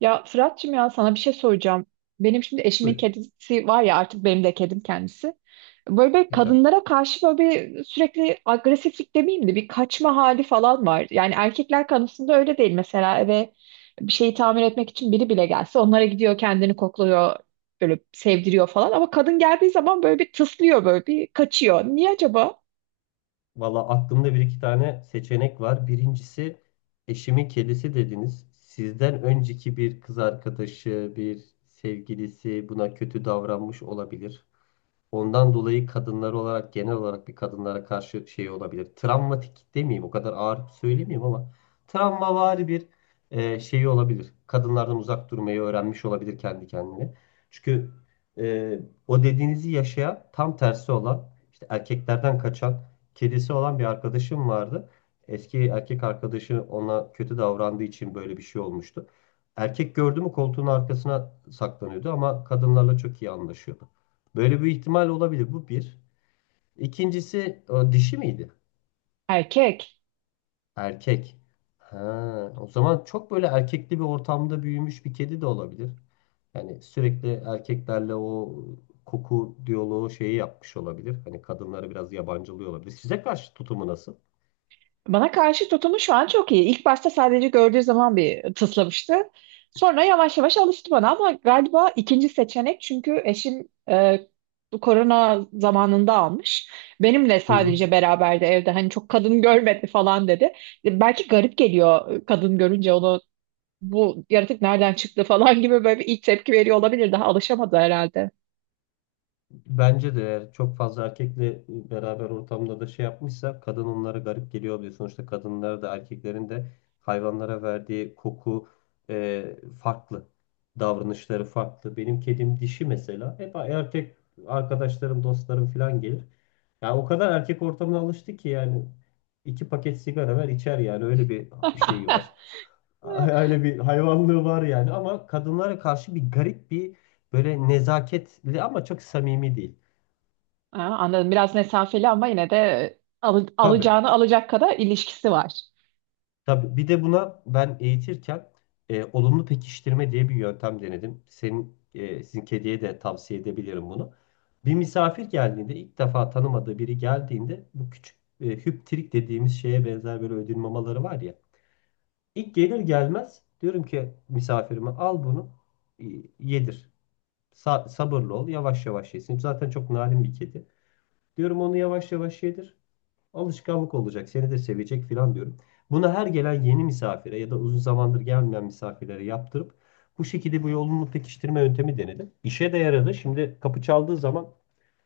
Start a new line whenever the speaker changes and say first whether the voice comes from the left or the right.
right: Ya Fırat'cığım ya sana bir şey soracağım. Benim şimdi eşimin
left: Buyurun.
right: kedisi var ya, artık benim de kedim kendisi. Böyle bir
left: Etap.
right: kadınlara karşı böyle bir sürekli agresiflik demeyeyim de bir kaçma hali falan var. Yani erkekler konusunda öyle değil. Mesela eve bir şeyi tamir etmek için biri bile gelse onlara gidiyor, kendini kokluyor, böyle sevdiriyor falan. Ama kadın geldiği zaman böyle bir tıslıyor, böyle bir kaçıyor. Niye acaba?
left: Valla aklımda bir iki tane seçenek var. Birincisi eşimin kedisi dediniz. Sizden önceki bir kız arkadaşı, bir sevgilisi buna kötü davranmış olabilir. Ondan dolayı kadınlar olarak genel olarak bir kadınlara karşı şey olabilir. Travmatik demeyeyim o kadar ağır söylemeyeyim ama travmavari bir şey olabilir. Kadınlardan uzak durmayı öğrenmiş olabilir kendi kendine. Çünkü e, o dediğinizi yaşayan tam tersi olan işte erkeklerden kaçan kedisi olan bir arkadaşım vardı. Eski erkek arkadaşı ona kötü davrandığı için böyle bir şey olmuştu. Erkek gördü mü koltuğun arkasına saklanıyordu ama kadınlarla çok iyi anlaşıyordu. Böyle bir ihtimal olabilir. Bu bir. İkincisi, o dişi miydi?
right: Erkek.
left: Erkek. Ha, o zaman çok böyle erkekli bir ortamda büyümüş bir kedi de olabilir. Yani sürekli erkeklerle o koku diyaloğu şeyi yapmış olabilir. Hani kadınları biraz yabancılıyor olabilir. Size karşı tutumu nasıl?
right: Bana karşı tutumu şu an çok iyi. İlk başta sadece gördüğü zaman bir tıslamıştı. Sonra yavaş yavaş alıştı bana ama galiba ikinci seçenek, çünkü eşim bu korona zamanında almış. Benimle
left: Hı hı.
right: sadece beraberdi evde, hani çok kadın görmedi falan dedi. Belki garip geliyor, kadın görünce onu bu yaratık nereden çıktı falan gibi böyle bir ilk tepki veriyor olabilir. Daha alışamadı herhalde.
left: Bence de eğer çok fazla erkekle beraber ortamda da şey yapmışsa kadın onlara garip geliyor oluyor. Sonuçta kadınlar da erkeklerin de hayvanlara verdiği koku e, farklı. Davranışları farklı. Benim kedim dişi mesela. Hep erkek arkadaşlarım, dostlarım falan gelir. Ya o kadar erkek ortamına alıştı ki yani iki paket sigara ver içer, yani öyle bir şeyi var. Öyle bir hayvanlığı var yani, ama kadınlara karşı bir garip bir, böyle nezaketli ama çok samimi değil.
right: Aa, anladım. Biraz mesafeli ama yine de
left: Tabii,
right: alacağını alacak kadar ilişkisi var.
left: tabii. Bir de buna ben eğitirken olumlu pekiştirme diye bir yöntem denedim. Senin, sizin kediye de tavsiye edebilirim bunu. Bir misafir geldiğinde, ilk defa tanımadığı biri geldiğinde, bu küçük hüptirik dediğimiz şeye benzer böyle ödül mamaları var ya. İlk gelir gelmez diyorum ki misafirime, al bunu e, yedir. Sabırlı ol, yavaş yavaş yesin. Zaten çok narin bir kedi. Diyorum, onu yavaş yavaş yedir. Alışkanlık olacak, seni de sevecek filan diyorum. Bunu her gelen yeni misafire ya da uzun zamandır gelmeyen misafirlere yaptırıp bu şekilde bu yolunu pekiştirme yöntemi denedim. İşe de yaradı. Şimdi kapı çaldığı zaman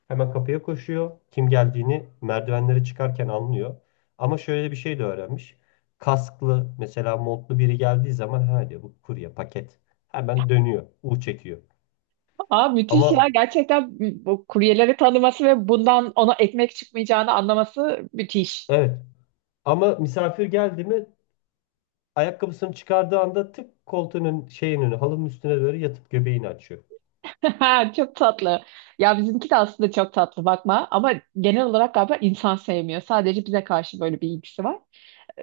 left: hemen kapıya koşuyor. Kim geldiğini merdivenlere çıkarken anlıyor. Ama şöyle bir şey de öğrenmiş. Kasklı, mesela montlu biri geldiği zaman, ha diyor, bu kurye paket. Hemen dönüyor, U çekiyor.
right: Aa, müthiş
left: Ama
right: ya. Gerçekten bu kuryeleri tanıması ve bundan ona ekmek çıkmayacağını anlaması müthiş.
left: evet, ama misafir geldi mi, ayakkabısını çıkardığı anda tık koltuğunun şeyin önü, halının üstüne doğru yatıp göbeğini açıyor.
right: Çok tatlı. Ya bizimki de aslında çok tatlı, bakma ama genel olarak galiba insan sevmiyor. Sadece bize karşı böyle bir ilgisi var.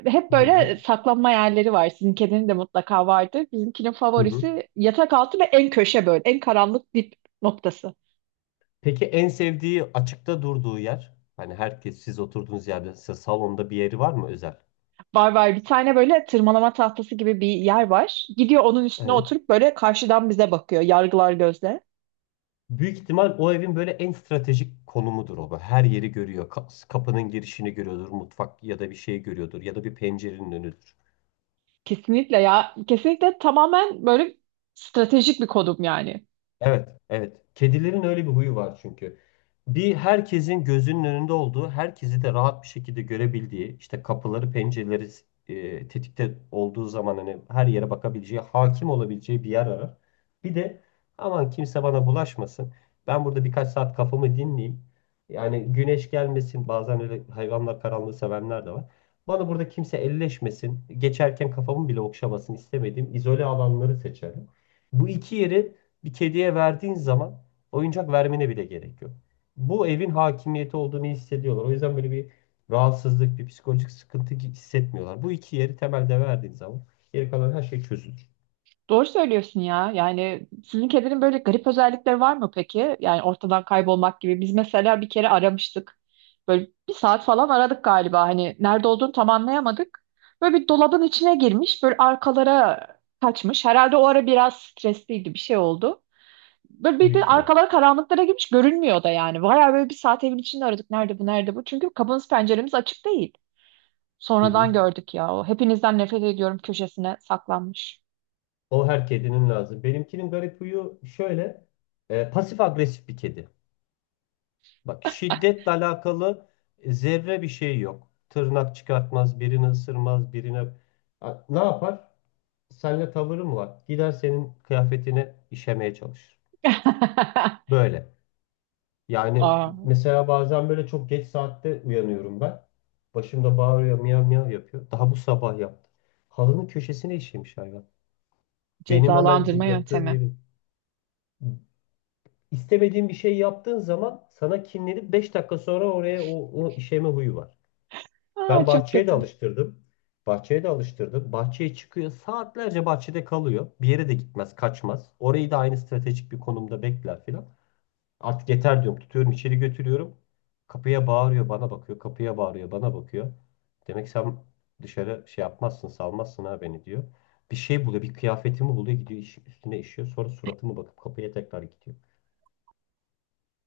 right: Hep
left: Hı hı.
right: böyle saklanma yerleri var. Sizin kedinin de mutlaka vardır. Bizimkinin
left: Hı hı.
right: favorisi yatak altı ve en köşe böyle. En karanlık dip noktası.
left: Peki en sevdiği açıkta durduğu yer? Hani herkes siz oturduğunuz yerde, size salonda bir yeri var mı özel?
right: Var var, bir tane böyle tırmalama tahtası gibi bir yer var. Gidiyor onun üstüne
left: Evet.
right: oturup böyle karşıdan bize bakıyor. Yargılar gözle.
left: Büyük ihtimal o evin böyle en stratejik konumudur o. Böyle her yeri görüyor. Kapının girişini görüyordur. Mutfak ya da bir şey görüyordur. Ya da bir pencerenin önüdür.
right: Kesinlikle ya. Kesinlikle tamamen böyle stratejik bir kodum yani.
left: Evet, evet. Kedilerin öyle bir huyu var çünkü. Bir herkesin gözünün önünde olduğu, herkesi de rahat bir şekilde görebildiği, işte kapıları, pencereleri tetikte olduğu zaman hani her yere bakabileceği, hakim olabileceği bir yer arar. Bir de aman kimse bana bulaşmasın. Ben burada birkaç saat kafamı dinleyeyim. Yani güneş gelmesin. Bazen öyle hayvanlar, karanlığı sevenler de var. Bana burada kimse elleşmesin, geçerken kafamı bile okşamasın istemediğim izole alanları seçerim. Bu iki yeri bir kediye verdiğin zaman oyuncak vermene bile gerek yok. Bu evin hakimiyeti olduğunu hissediyorlar. O yüzden böyle bir rahatsızlık, bir psikolojik sıkıntı hissetmiyorlar. Bu iki yeri temelde verdiğin zaman geri kalan her şey çözülür.
right: Doğru söylüyorsun ya. Yani sizin kedinin böyle garip özellikleri var mı peki? Yani ortadan kaybolmak gibi. Biz mesela bir kere aramıştık. Böyle bir saat falan aradık galiba. Hani nerede olduğunu tam anlayamadık. Böyle bir dolabın içine girmiş. Böyle arkalara kaçmış. Herhalde o ara biraz stresliydi. Bir şey oldu. Böyle bir
left: Büyük
right: de
left: ihtimal.
right: arkaları karanlıklara girmiş, görünmüyor da yani. Bayağı böyle bir saat evin içinde aradık. Nerede bu, nerede bu? Çünkü kapımız penceremiz açık değil.
left: Hı
right: Sonradan
left: hı.
right: gördük ya. O hepinizden nefret ediyorum köşesine saklanmış.
left: O her kedinin lazım. Benimkinin garip huyu şöyle. Pasif agresif bir kedi. Bak, şiddetle alakalı zerre bir şey yok. Tırnak çıkartmaz, birini ısırmaz, birine... Ha, ne yapar? Seninle tavırı mı var? Gider senin kıyafetine işemeye çalışır. Böyle. Yani
right: Aa,
left: mesela bazen böyle çok geç saatte uyanıyorum ben. Başımda bağırıyor, miyav miyav yapıyor. Daha bu sabah yaptı. Halının köşesine işemiş hayvan. Benim hemen
right: cezalandırma
left: yattığım
right: yöntemi.
left: yerin. İstemediğin bir şey yaptığın zaman sana kinlenip beş dakika sonra oraya, o işeme huyu var.
right: Aa,
left: Ben
right: çok
left: bahçeye de
right: kötü.
left: alıştırdım. Bahçeye de alıştırdım. Bahçeye çıkıyor. Saatlerce bahçede kalıyor. Bir yere de gitmez, kaçmaz. Orayı da aynı stratejik bir konumda bekler filan. Artık yeter diyorum. Tutuyorum, içeri götürüyorum. Kapıya bağırıyor, bana bakıyor. Kapıya bağırıyor, bana bakıyor. Demek sen dışarı şey yapmazsın, salmazsın ha beni, diyor. Bir şey buluyor, bir kıyafetimi buluyor, gidiyor, üstüne işiyor. Sonra suratıma bakıp kapıya tekrar gidiyor.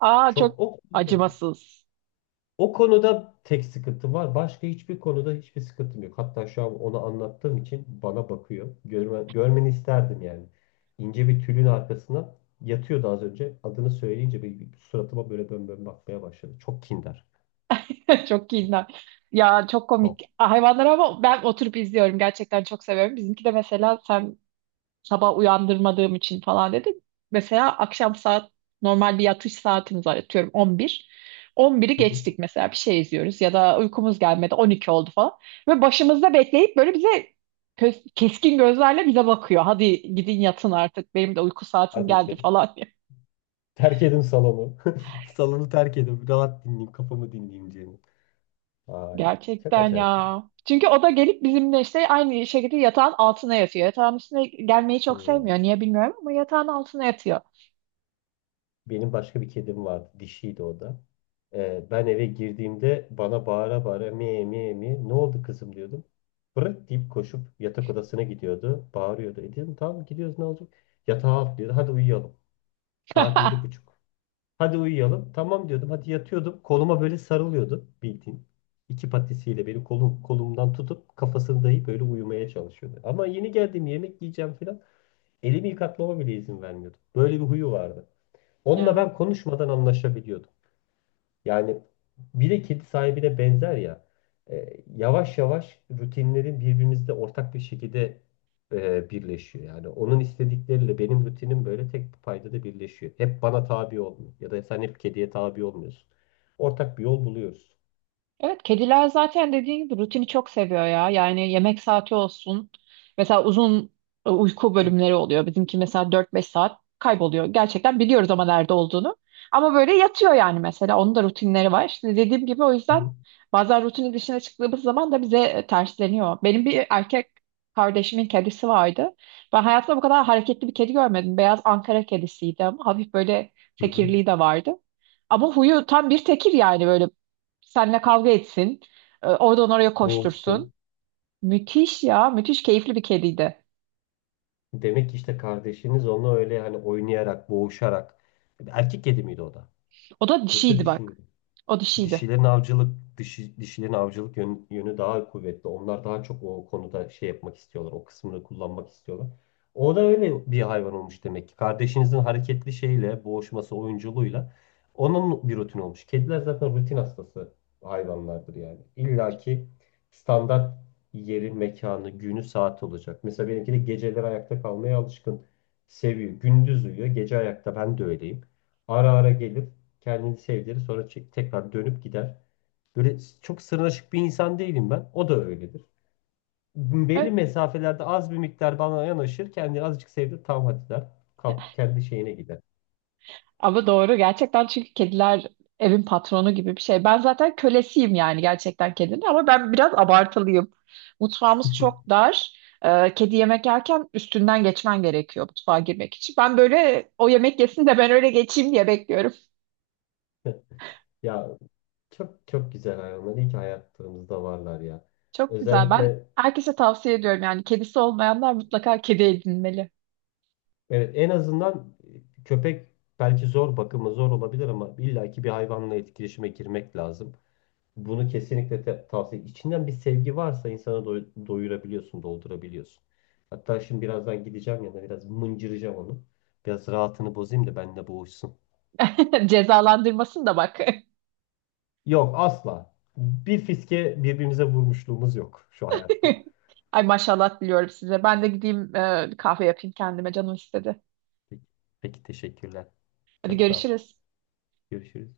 right: Aa,
left: Çok
right: çok
left: o.
right: acımasız.
left: O konuda tek sıkıntım var. Başka hiçbir konuda hiçbir sıkıntım yok. Hatta şu an onu anlattığım için bana bakıyor. Görme, görmeni isterdim yani. İnce bir tülün arkasına yatıyordu az önce. Adını söyleyince bir suratıma böyle bön bön bakmaya başladı. Çok kindar.
right: Çok kinler. Ya çok
left: Çok.
right: komik. Hayvanlar ama ben oturup izliyorum. Gerçekten çok seviyorum. Bizimki de mesela sen sabah uyandırmadığım için falan dedi. Mesela akşam saat normal bir yatış saatimiz var, atıyorum 11. 11'i
left: Hı hı.
right: geçtik mesela, bir şey izliyoruz ya da uykumuz gelmedi, 12 oldu falan. Ve başımızda bekleyip böyle bize keskin gözlerle bize bakıyor. Hadi gidin yatın artık, benim de uyku saatim
left: Hadi
right: geldi
left: içeri.
right: falan diye.
left: Terk edin salonu. Salonu terk edin. Rahat dinleyeyim, kafamı dinleyeyim diye. Ay, çok
right: Gerçekten
left: acayip yani.
right: ya. Çünkü o da gelip bizimle işte aynı şekilde yatağın altına yatıyor. Yatağın üstüne gelmeyi çok
left: Hı.
right: sevmiyor. Niye bilmiyorum ama yatağın altına yatıyor.
left: Benim başka bir kedim vardı. Dişiydi o da. Ben eve girdiğimde bana bağıra bağıra mi mi mi, ne oldu kızım, diyordum. Bırak deyip koşup yatak odasına gidiyordu. Bağırıyordu. E dedim, tamam gidiyoruz, ne olacak? Yatağa atlıyordu. Hadi uyuyalım. Saat yedi buçuk. Hadi uyuyalım. Tamam diyordum. Hadi yatıyordum. Koluma böyle sarılıyordu bildiğin. İki patisiyle benim kolum, kolumdan tutup kafasını dayayıp böyle uyumaya çalışıyordu. Ama yeni geldim, yemek yiyeceğim falan. Elimi yıkatmama bile izin vermiyordu. Böyle bir huyu vardı. Onunla
right: Ya.
left: ben konuşmadan anlaşabiliyordum. Yani bir de kedi sahibine benzer ya. Yavaş yavaş rutinlerin birbirimizde ortak bir şekilde birleşiyor. Yani onun istedikleriyle benim rutinim böyle tek bir paydada birleşiyor. Hep bana tabi olmuyor. Ya da sen hep kediye tabi olmuyorsun. Ortak bir yol buluyoruz.
right: Evet, kediler zaten dediğin gibi rutini çok seviyor ya. Yani yemek saati olsun. Mesela uzun uyku bölümleri oluyor. Bizimki mesela dört beş saat kayboluyor. Gerçekten biliyoruz ama nerede olduğunu. Ama böyle yatıyor yani mesela. Onun da rutinleri var. İşte dediğim gibi, o
left: Hı
right: yüzden
left: hı.
right: bazen rutinin dışına çıktığımız zaman da bize tersleniyor. Benim bir erkek kardeşimin kedisi vardı. Ben hayatımda bu kadar hareketli bir kedi görmedim. Beyaz Ankara kedisiydi ama hafif böyle
left: Hı hı.
right: tekirliği de vardı. Ama huyu tam bir tekir, yani böyle seninle kavga etsin, oradan oraya koştursun.
left: Boğuşsun.
right: Müthiş ya. Müthiş keyifli bir kediydi.
left: Demek ki işte kardeşiniz onunla öyle hani oynayarak, boğuşarak. Erkek kedi miydi o da?
right: O da
left: Yoksa
right: dişiydi
left: dişi mi?
right: bak. O dişiydi.
left: dişilerin avcılık Dişi, dişilerin avcılık yönü daha kuvvetli. Onlar daha çok o konuda şey yapmak istiyorlar. O kısmını kullanmak istiyorlar. O da öyle bir hayvan olmuş demek ki. Kardeşinizin hareketli şeyle, boğuşması, oyunculuğuyla onun bir rutin olmuş. Kediler zaten rutin hastası hayvanlardır yani. İlla ki standart yeri, mekanı, günü, saati olacak. Mesela benimki de geceleri ayakta kalmaya alışkın. Seviyor. Gündüz uyuyor, gece ayakta. Ben de öyleyim. Ara ara gelir. Kendini sevdirir, sonra tekrar dönüp gider. Böyle çok sırnaşık bir insan değilim ben. O da öyledir.
right: Evet.
left: Belli mesafelerde az bir miktar bana yanaşır. Kendini azıcık sevdir, tamam hadi, der. Kalkıp kendi şeyine gider.
right: Ama doğru gerçekten, çünkü kediler evin patronu gibi bir şey. Ben zaten kölesiyim yani gerçekten kedinin, ama ben biraz abartılıyım. Mutfağımız çok dar. Kedi yemek yerken üstünden geçmen gerekiyor mutfağa girmek için. Ben böyle o yemek yesin de ben öyle geçeyim diye bekliyorum.
left: Ya, çok çok güzel hayvanlar. İyi ki hayatlarımızda varlar ya.
right: Çok güzel. Ben
left: Özellikle,
right: herkese tavsiye ediyorum, yani kedisi olmayanlar mutlaka kedi edinmeli.
left: evet, en azından köpek belki zor, bakımı zor olabilir, ama illaki bir hayvanla etkileşime girmek lazım. Bunu kesinlikle tavsiye. İçinden bir sevgi varsa insanı doyurabiliyorsun, doldurabiliyorsun. Hatta şimdi birazdan gideceğim yanına, biraz mıncıracağım onu. Biraz rahatını bozayım da benimle boğuşsun.
right: Cezalandırmasın da bak.
left: Yok, asla. Bir fiske birbirimize vurmuşluğumuz yok şu hayatta.
right: Ay maşallah diliyorum size. Ben de gideyim kahve yapayım, kendime canım istedi.
left: Peki, peki teşekkürler.
right: Hadi
left: Çok sağ ol.
right: görüşürüz.
left: Görüşürüz.